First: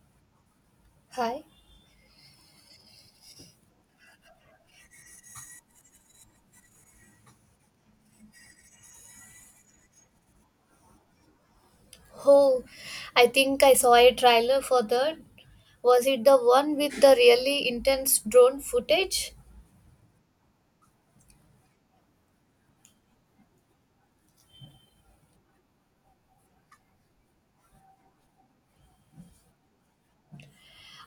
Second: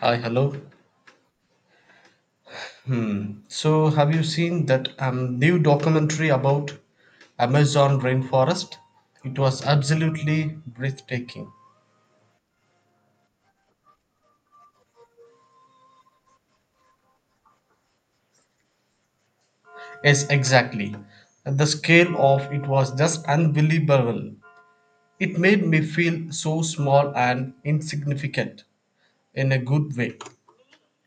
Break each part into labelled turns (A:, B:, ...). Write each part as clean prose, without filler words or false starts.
A: Hi, hello.
B: Hi.
A: Hmm. So, have you seen that new documentary about Amazon rainforest? It was absolutely breathtaking.
B: Oh, I think I saw a trailer for that. Was it the one with the really intense drone footage?
A: Yes, exactly. The scale of it was just unbelievable. It made me feel so small and insignificant in a good way,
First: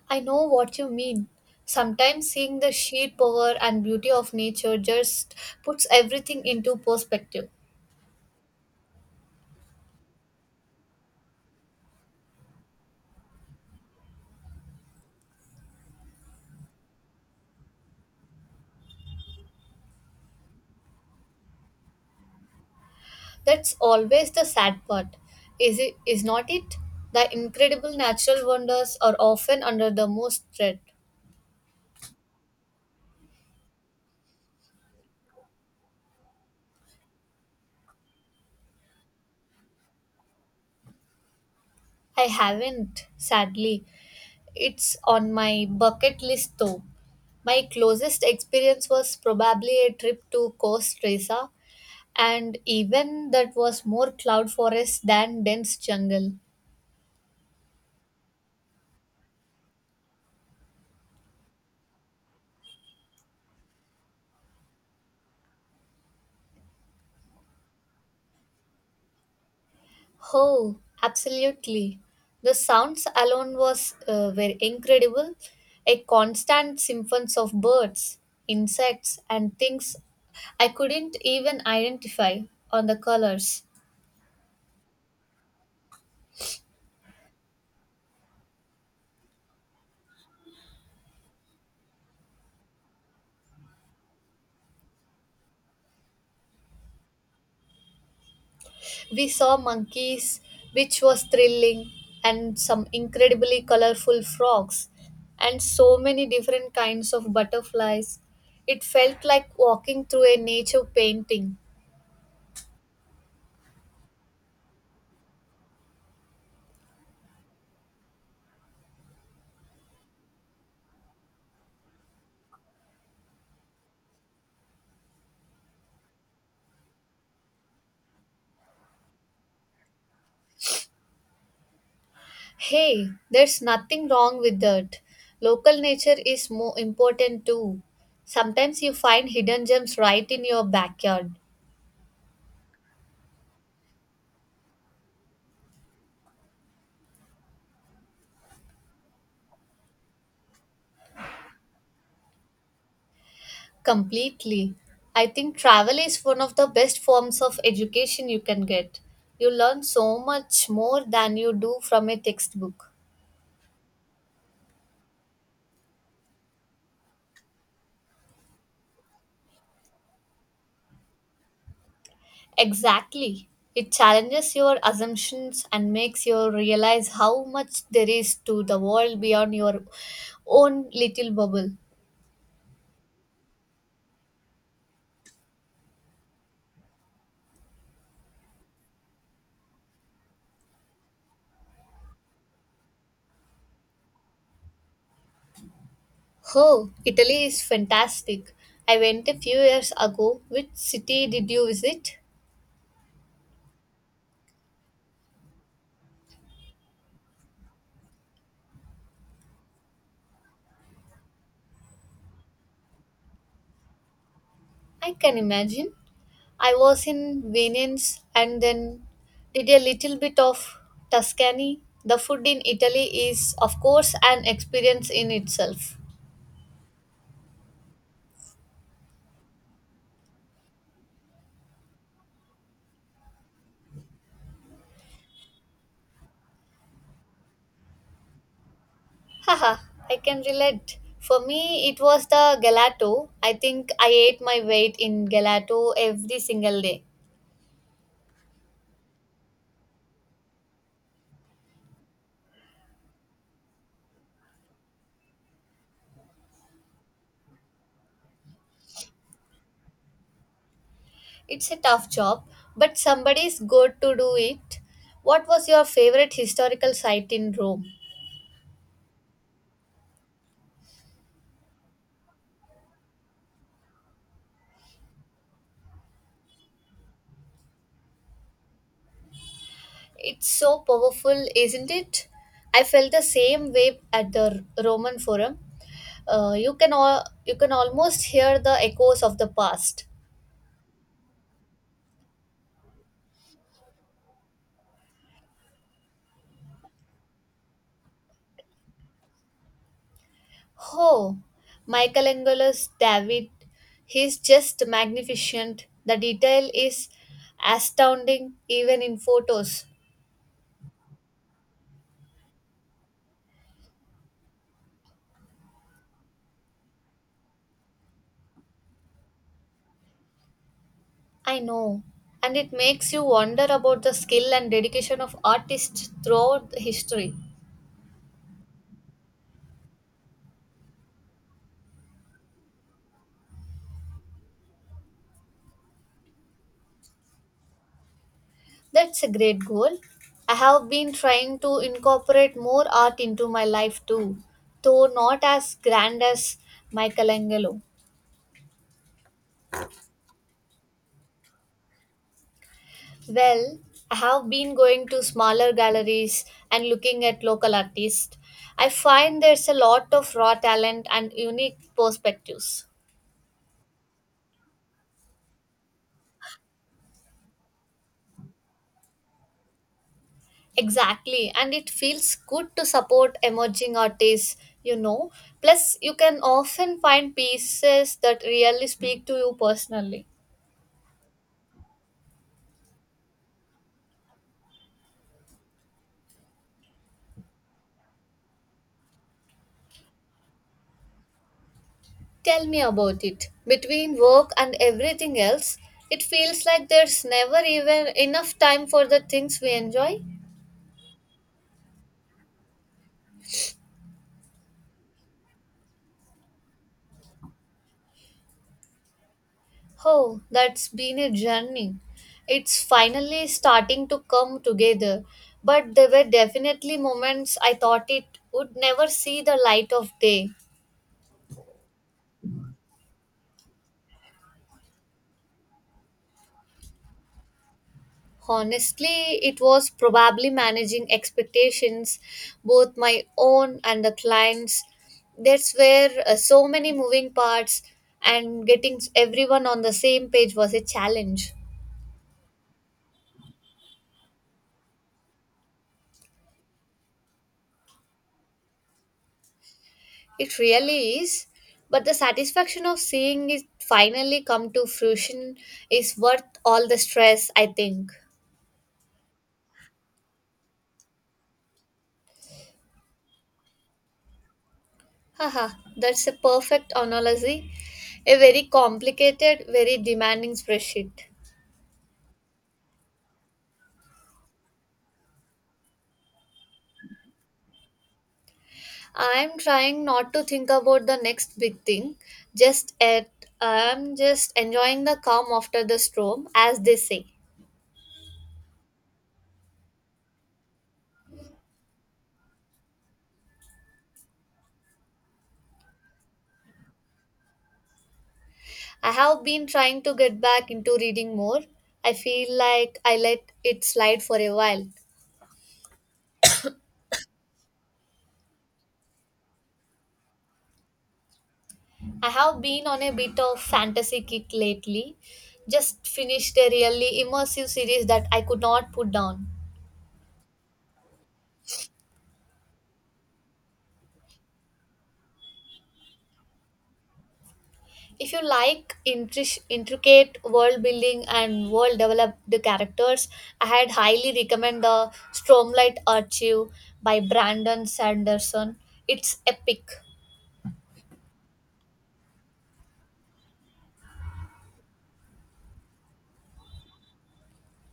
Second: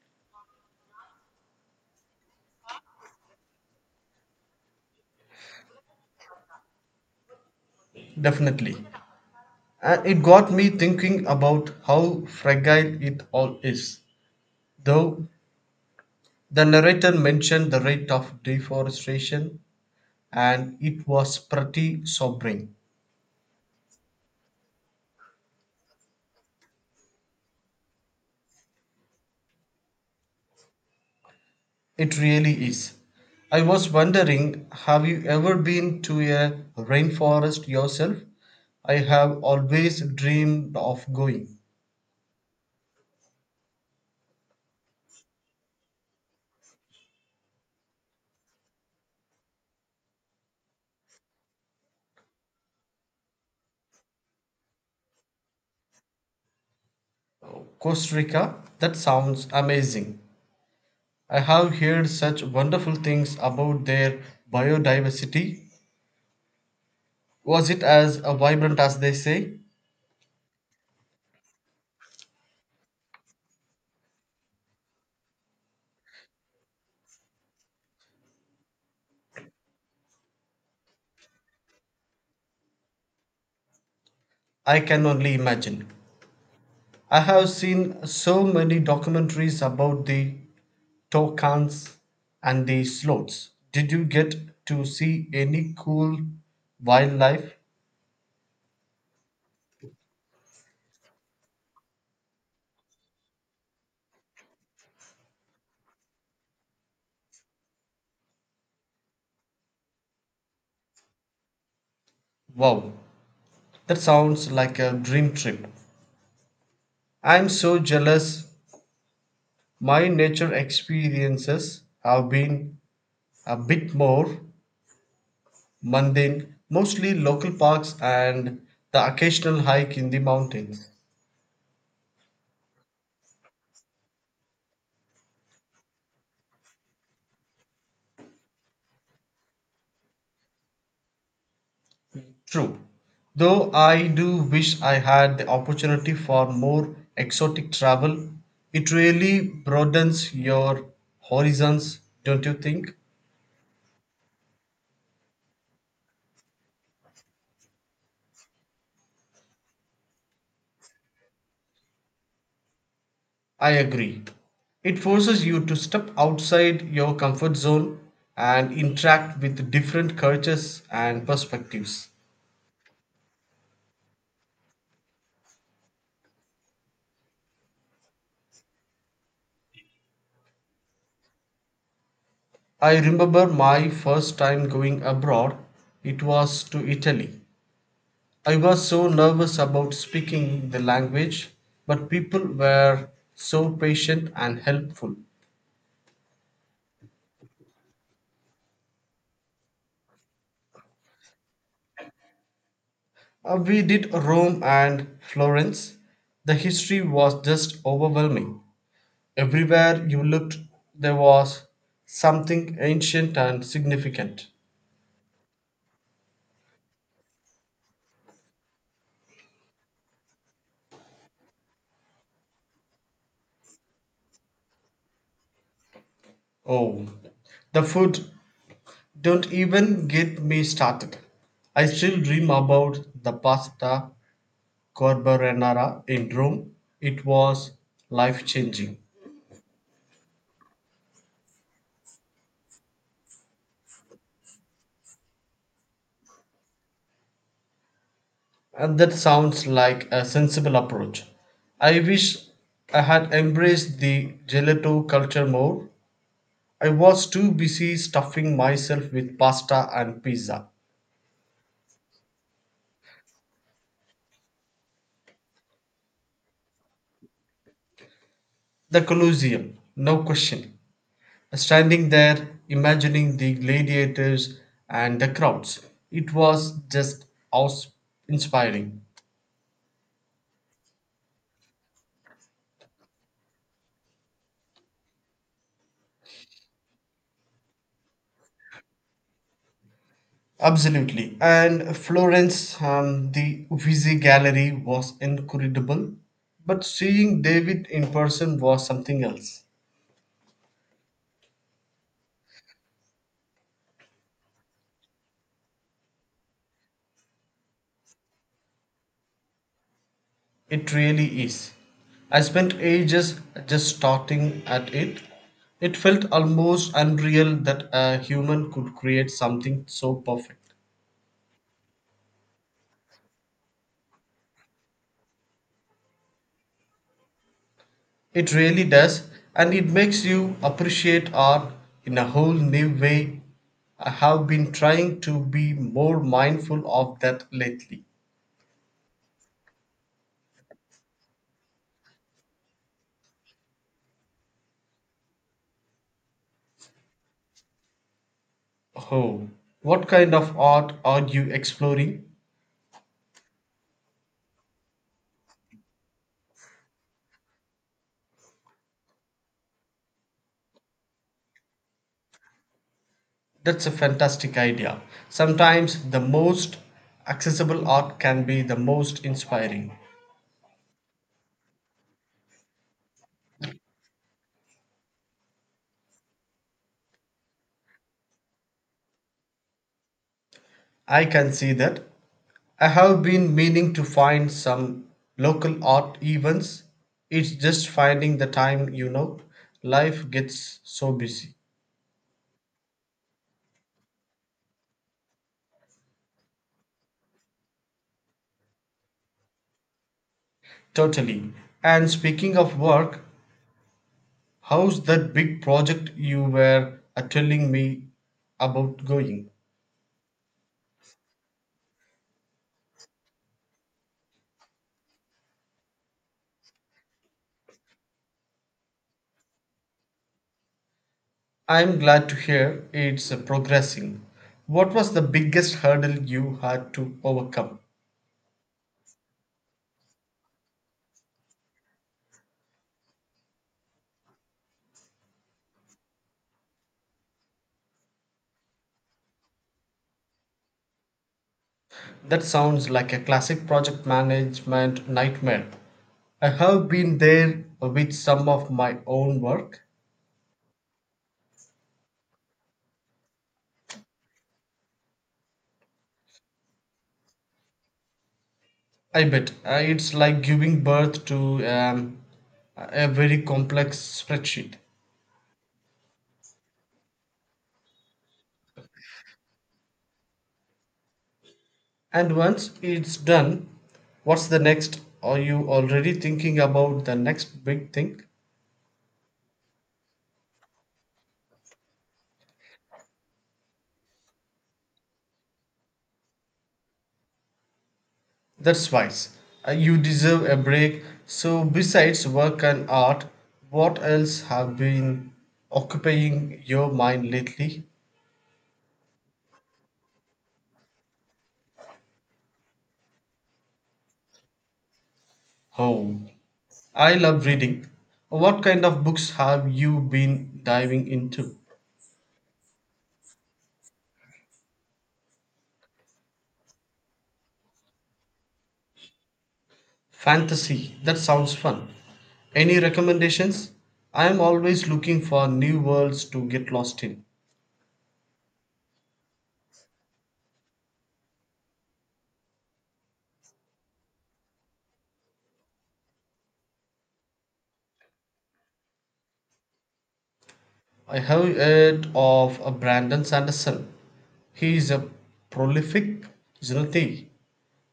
B: I know what you mean. Sometimes seeing the sheer power and beauty of nature just puts everything into perspective.
A: definitely. And it got me thinking about how fragile it all is. Though the narrator mentioned the rate of deforestation and it was pretty sobering.
B: That's always the sad part. Is it is not it? The incredible natural wonders are often under the most threat.
A: It really is. I was wondering, have you ever been to a rainforest yourself? I have always dreamed of going.
B: I haven't, sadly. It's on my bucket list though. My closest experience was probably a trip to Costa Rica, and even that was more cloud forest than dense jungle.
A: Costa Rica? That sounds amazing. I have heard such wonderful things about their biodiversity. Was it as vibrant as they say?
B: Oh, absolutely. The sounds alone was were incredible. A constant symphony of birds, insects, and things I couldn't even identify on the colors.
A: I can only imagine. I have seen so many documentaries about the Tokans and the sloths. Did you get to see any cool wildlife?
B: We saw monkeys, which was thrilling, and some incredibly colorful frogs, and so many different kinds of butterflies. It felt like walking through a nature painting.
A: Wow, that sounds like a dream trip. I'm so jealous. My nature experiences have been a bit more mundane, mostly local parks and the occasional hike in the mountains.
B: Hey, there's nothing wrong with that. Local nature is more important too. Sometimes you find hidden gems right in your backyard.
A: True, though I do wish I had the opportunity for more exotic travel. It really broadens your horizons, don't you think?
B: Completely. I think travel is one of the best forms of education you can get. You learn so much more than you do from a textbook.
A: I agree. It forces you to step outside your comfort zone and interact with different cultures and perspectives.
B: Exactly. It challenges your assumptions and makes you realize how much there is to the world beyond your own little bubble.
A: I remember my first time going abroad, it was to Italy. I was so nervous about speaking the language, but people were so patient and helpful.
B: Oh, Italy is fantastic. I went a few years ago. Which city did you visit?
A: We did Rome and Florence. The history was just overwhelming. Everywhere you looked, there was something ancient and significant.
B: I can imagine. I was in Venice and then did a little bit of Tuscany. The food in Italy is, of course, an experience in itself.
A: Oh, the food, don't even get me started. I still dream about the pasta carbonara in Rome. It was life changing.
B: Haha, I can relate. For me, it was the gelato. I think I ate my weight in gelato every single day.
A: And that sounds like a sensible approach. I wish I had embraced the gelato culture more. I was too busy stuffing myself with pasta and pizza.
B: It's a tough job, but somebody's good to do it. What was your favorite historical site in Rome?
A: The Colosseum, no question. Standing there, imagining the gladiators and the crowds. It was just awe inspiring.
B: It's so powerful, isn't it? I felt the same way at the Roman Forum. You can all you can almost hear the echoes of the past.
A: Absolutely. And Florence, the Uffizi Gallery was incredible, but seeing David in person was something else.
B: Oh, Michelangelo's David, he's just magnificent. The detail is astounding, even in photos.
A: It really is. I spent ages just starting at it. It felt almost unreal that a human could create something so perfect.
B: I know, and it makes you wonder about the skill and dedication of artists throughout history.
A: It really does, and it makes you appreciate art in a whole new way. I have been trying to be more mindful of that lately.
B: That's a great goal. I have been trying to incorporate more art into my life too, though not as grand as Michelangelo.
A: Oh, what kind of art are you exploring?
B: Well, I have been going to smaller galleries and looking at local artists. I find there's a lot of raw talent and unique perspectives.
A: That's a fantastic idea. Sometimes the most accessible art can be the most inspiring.
B: Exactly, and it feels good to support emerging artists, you know. Plus, you can often find pieces that really speak to you personally.
A: I can see that. I have been meaning to find some local art events. It's just finding the time, you know. Life gets so busy.
B: Tell me about it. Between work and everything else, it feels like there's never even enough time for the things we enjoy.
A: Totally. And speaking of work, how's that big project you were telling me about going?
B: Oh, that's been a journey. It's finally starting to come together, but there were definitely moments I thought it would never see the light of day.
A: I'm glad to hear it's progressing. What was the biggest hurdle you had to overcome?
B: Honestly, it was probably managing expectations, both my own and the clients. That's where so many moving parts and getting everyone on the same page was a challenge.
A: That sounds like a classic project management nightmare. I have been there with some of my own work.
B: It really is, but the satisfaction of seeing it finally come to fruition is worth all the stress, I think.
A: I bet it's like giving birth to a very complex spreadsheet.
B: Haha, that's a perfect analogy. A very complicated, very demanding spreadsheet.
A: And once it's done, what's the next? Are you already thinking about the next big thing?
B: I'm trying not to think about the next big thing. Just at I'm just enjoying the calm after the storm, as they say.
A: That's wise. You deserve a break. So, besides work and art, what else have been occupying your mind lately?
B: I have been trying to get back into reading more. I feel like I let it slide for a while.
A: Oh, I love reading. What kind of books have you been diving into?
B: I have been on a bit of fantasy kick lately. Just finished a really immersive series that I could not put down.
A: Fantasy. That sounds fun. Any recommendations? I am always looking for new worlds to get lost in.
B: If you like intricate world building and world developed characters, I had highly recommend the Stormlight Archive by Brandon Sanderson. It's epic.
A: I have heard of Brandon Sanderson. He is a prolific Zenati.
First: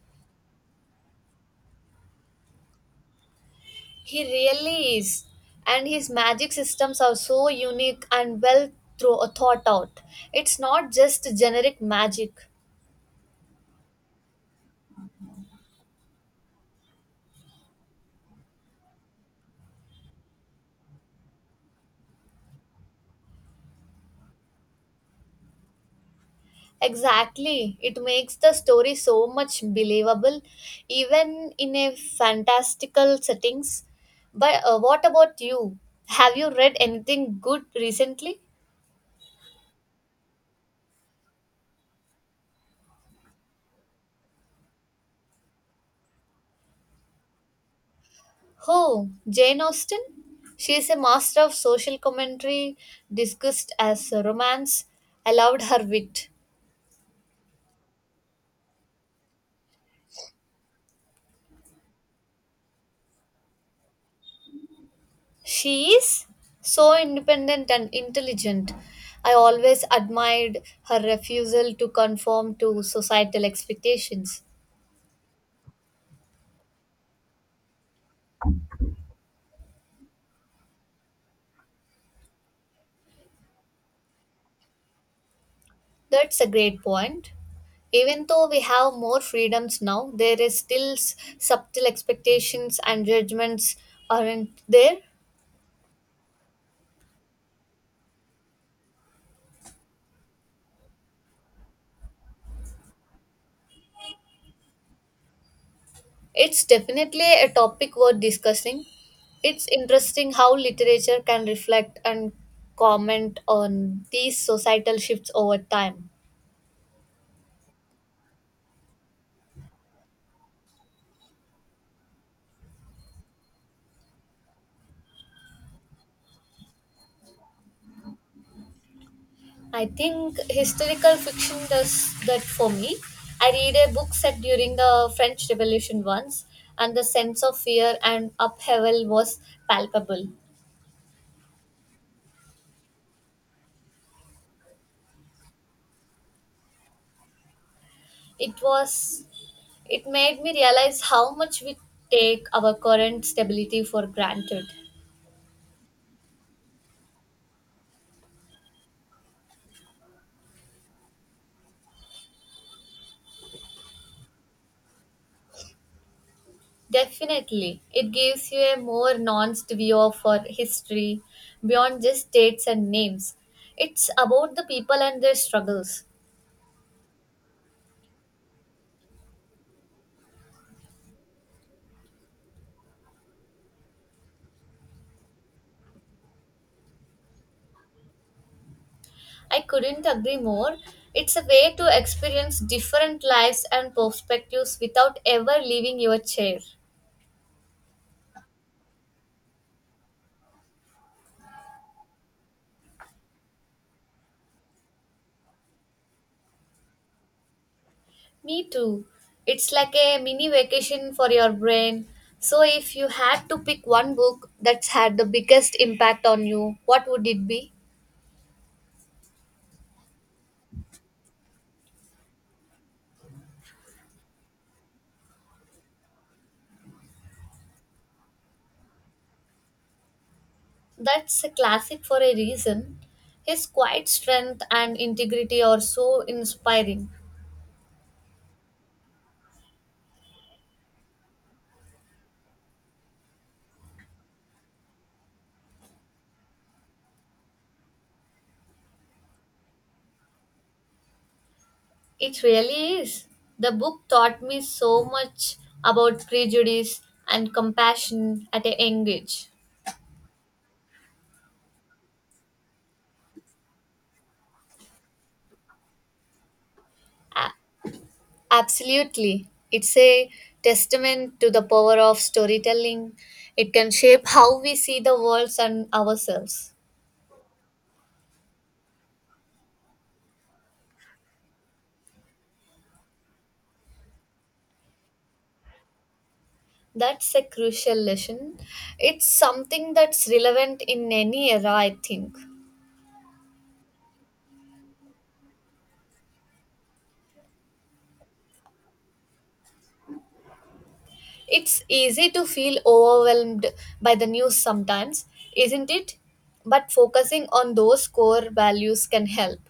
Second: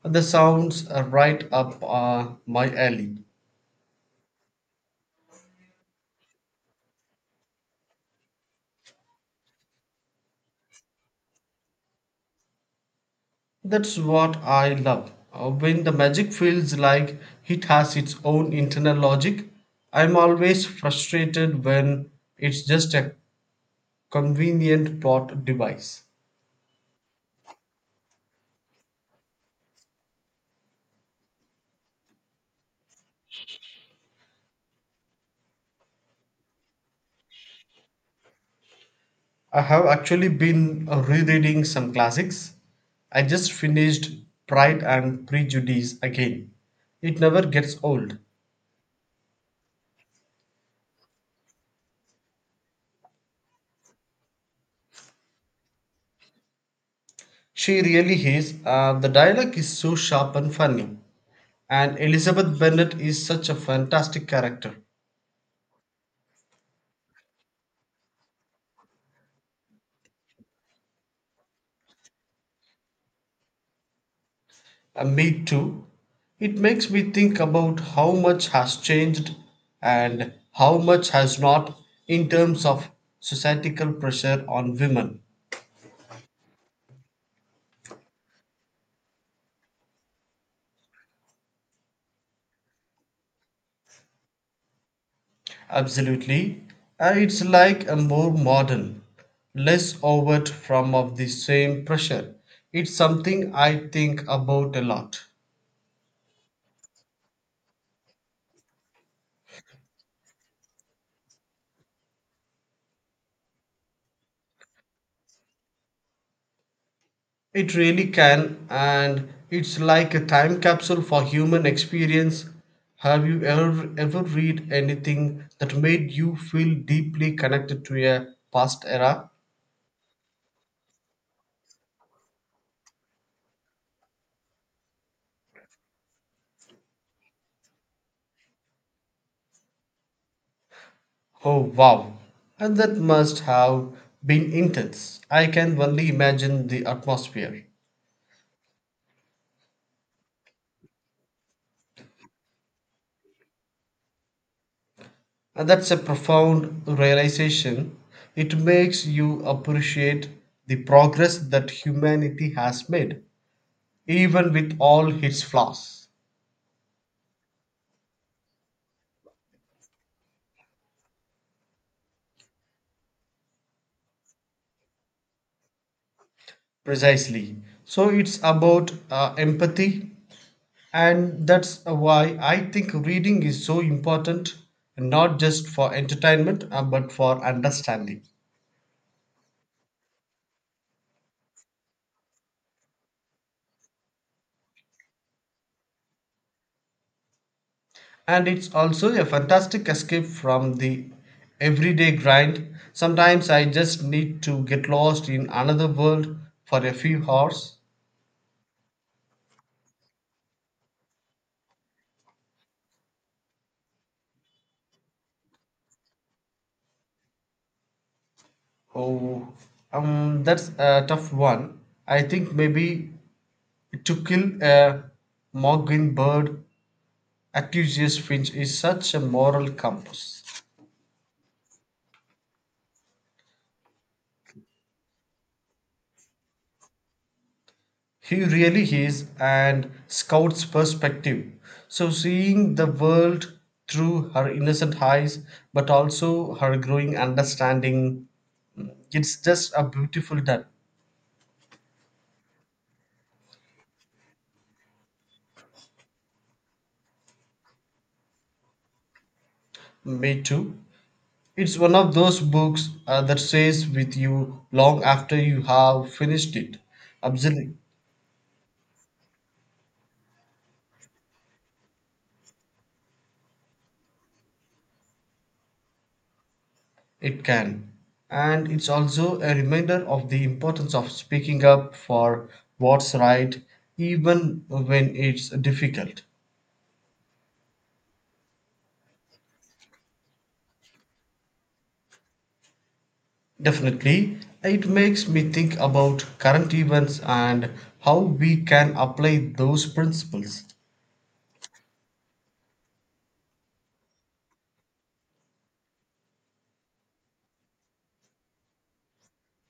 A: The sounds are right up my alley.
B: He really is. And his magic systems are so unique and well thought out. It's not just generic magic.
A: That's what I love. When the magic feels like it has its own internal logic, I'm always frustrated when it's just a convenient plot device.
B: Exactly. It makes the story so much believable, even in a fantastical settings. But what about you? Have you read anything good recently?
A: I have actually been rereading some classics. I just finished Pride and Prejudice again. It never gets old.
B: Oh, Jane Austen? She is a master of social commentary, discussed as romance. I loved her wit.
A: She really is. The dialogue is so sharp and funny. And Elizabeth Bennet is such a fantastic character.
B: She is so independent and intelligent. I always admired her refusal to conform to societal expectations.
A: Me too. It makes me think about how much has changed and how much has not in terms of societal pressure on women.
B: That's a great point. Even though we have more freedoms now, there is still subtle expectations and judgments aren't there.
A: Absolutely. It's like a more modern, less overt form of the same pressure. It's something I think about a lot.
B: It's definitely a topic worth discussing. It's interesting how literature can reflect and comment on these societal shifts over time.
A: It really can, and it's like a time capsule for human experience. Have you ever read anything that made you feel deeply connected to a past era?
B: I think historical fiction does that for me. I read a book set during the French Revolution once, and the sense of fear and upheaval was palpable.
A: Oh, wow. And that must have been intense. I can only imagine the atmosphere.
B: It was it made me realize how much we take our current stability for granted.
A: And that's a profound realization. It makes you appreciate the progress that humanity has made, even with all its flaws.
B: Definitely, it gives you a more nuanced view of our history beyond just dates and names. It's about the people and their struggles.
A: Precisely. So it's about empathy, and that's why I think reading is so important, not just for entertainment, but for understanding.
B: I couldn't agree more. It's a way to experience different lives and perspectives without ever leaving your chair.
A: And it's also a fantastic escape from the everyday grind. Sometimes I just need to get lost in another world for a few hours.
B: Me too. It's like a mini vacation for your brain. So, if you had to pick one book that's had the biggest impact on you, what would it be?
A: Oh, that's a tough one. I think maybe to kill a mockingbird Atticus Finch is such a moral compass.
B: That's a classic for a reason. His quiet strength and integrity are so inspiring.
A: He really is and Scout's perspective. So seeing the world through her innocent eyes, but also her growing understanding, it's just a beautiful done.
B: It really is. The book taught me so much about prejudice and compassion at a young age.
A: Me too. It's one of those books that stays with you long after you have finished it. Absolutely.
B: Absolutely. It's a testament to the power of storytelling. It can shape how we see the world and ourselves.
A: It can. And it's also a reminder of the importance of speaking up for what's right, even when it's difficult.
B: That's a crucial lesson. It's something that's relevant in any era, I think.
A: Definitely, it makes me think about current events and how we can apply those principles.
B: It's easy to feel overwhelmed by the news sometimes, isn't it? But focusing on those core values can help.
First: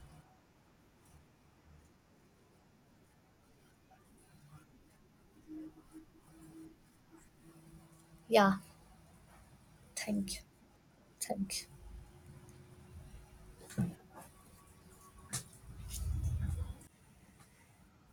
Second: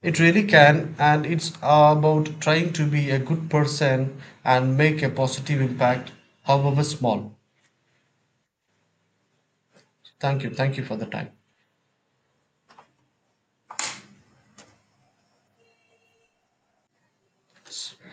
A: It really can, and it's about trying to be a good person and make a positive impact, however small.
B: Yeah, thank you.
A: Thank you. Thank you for the time.
B: Thank you.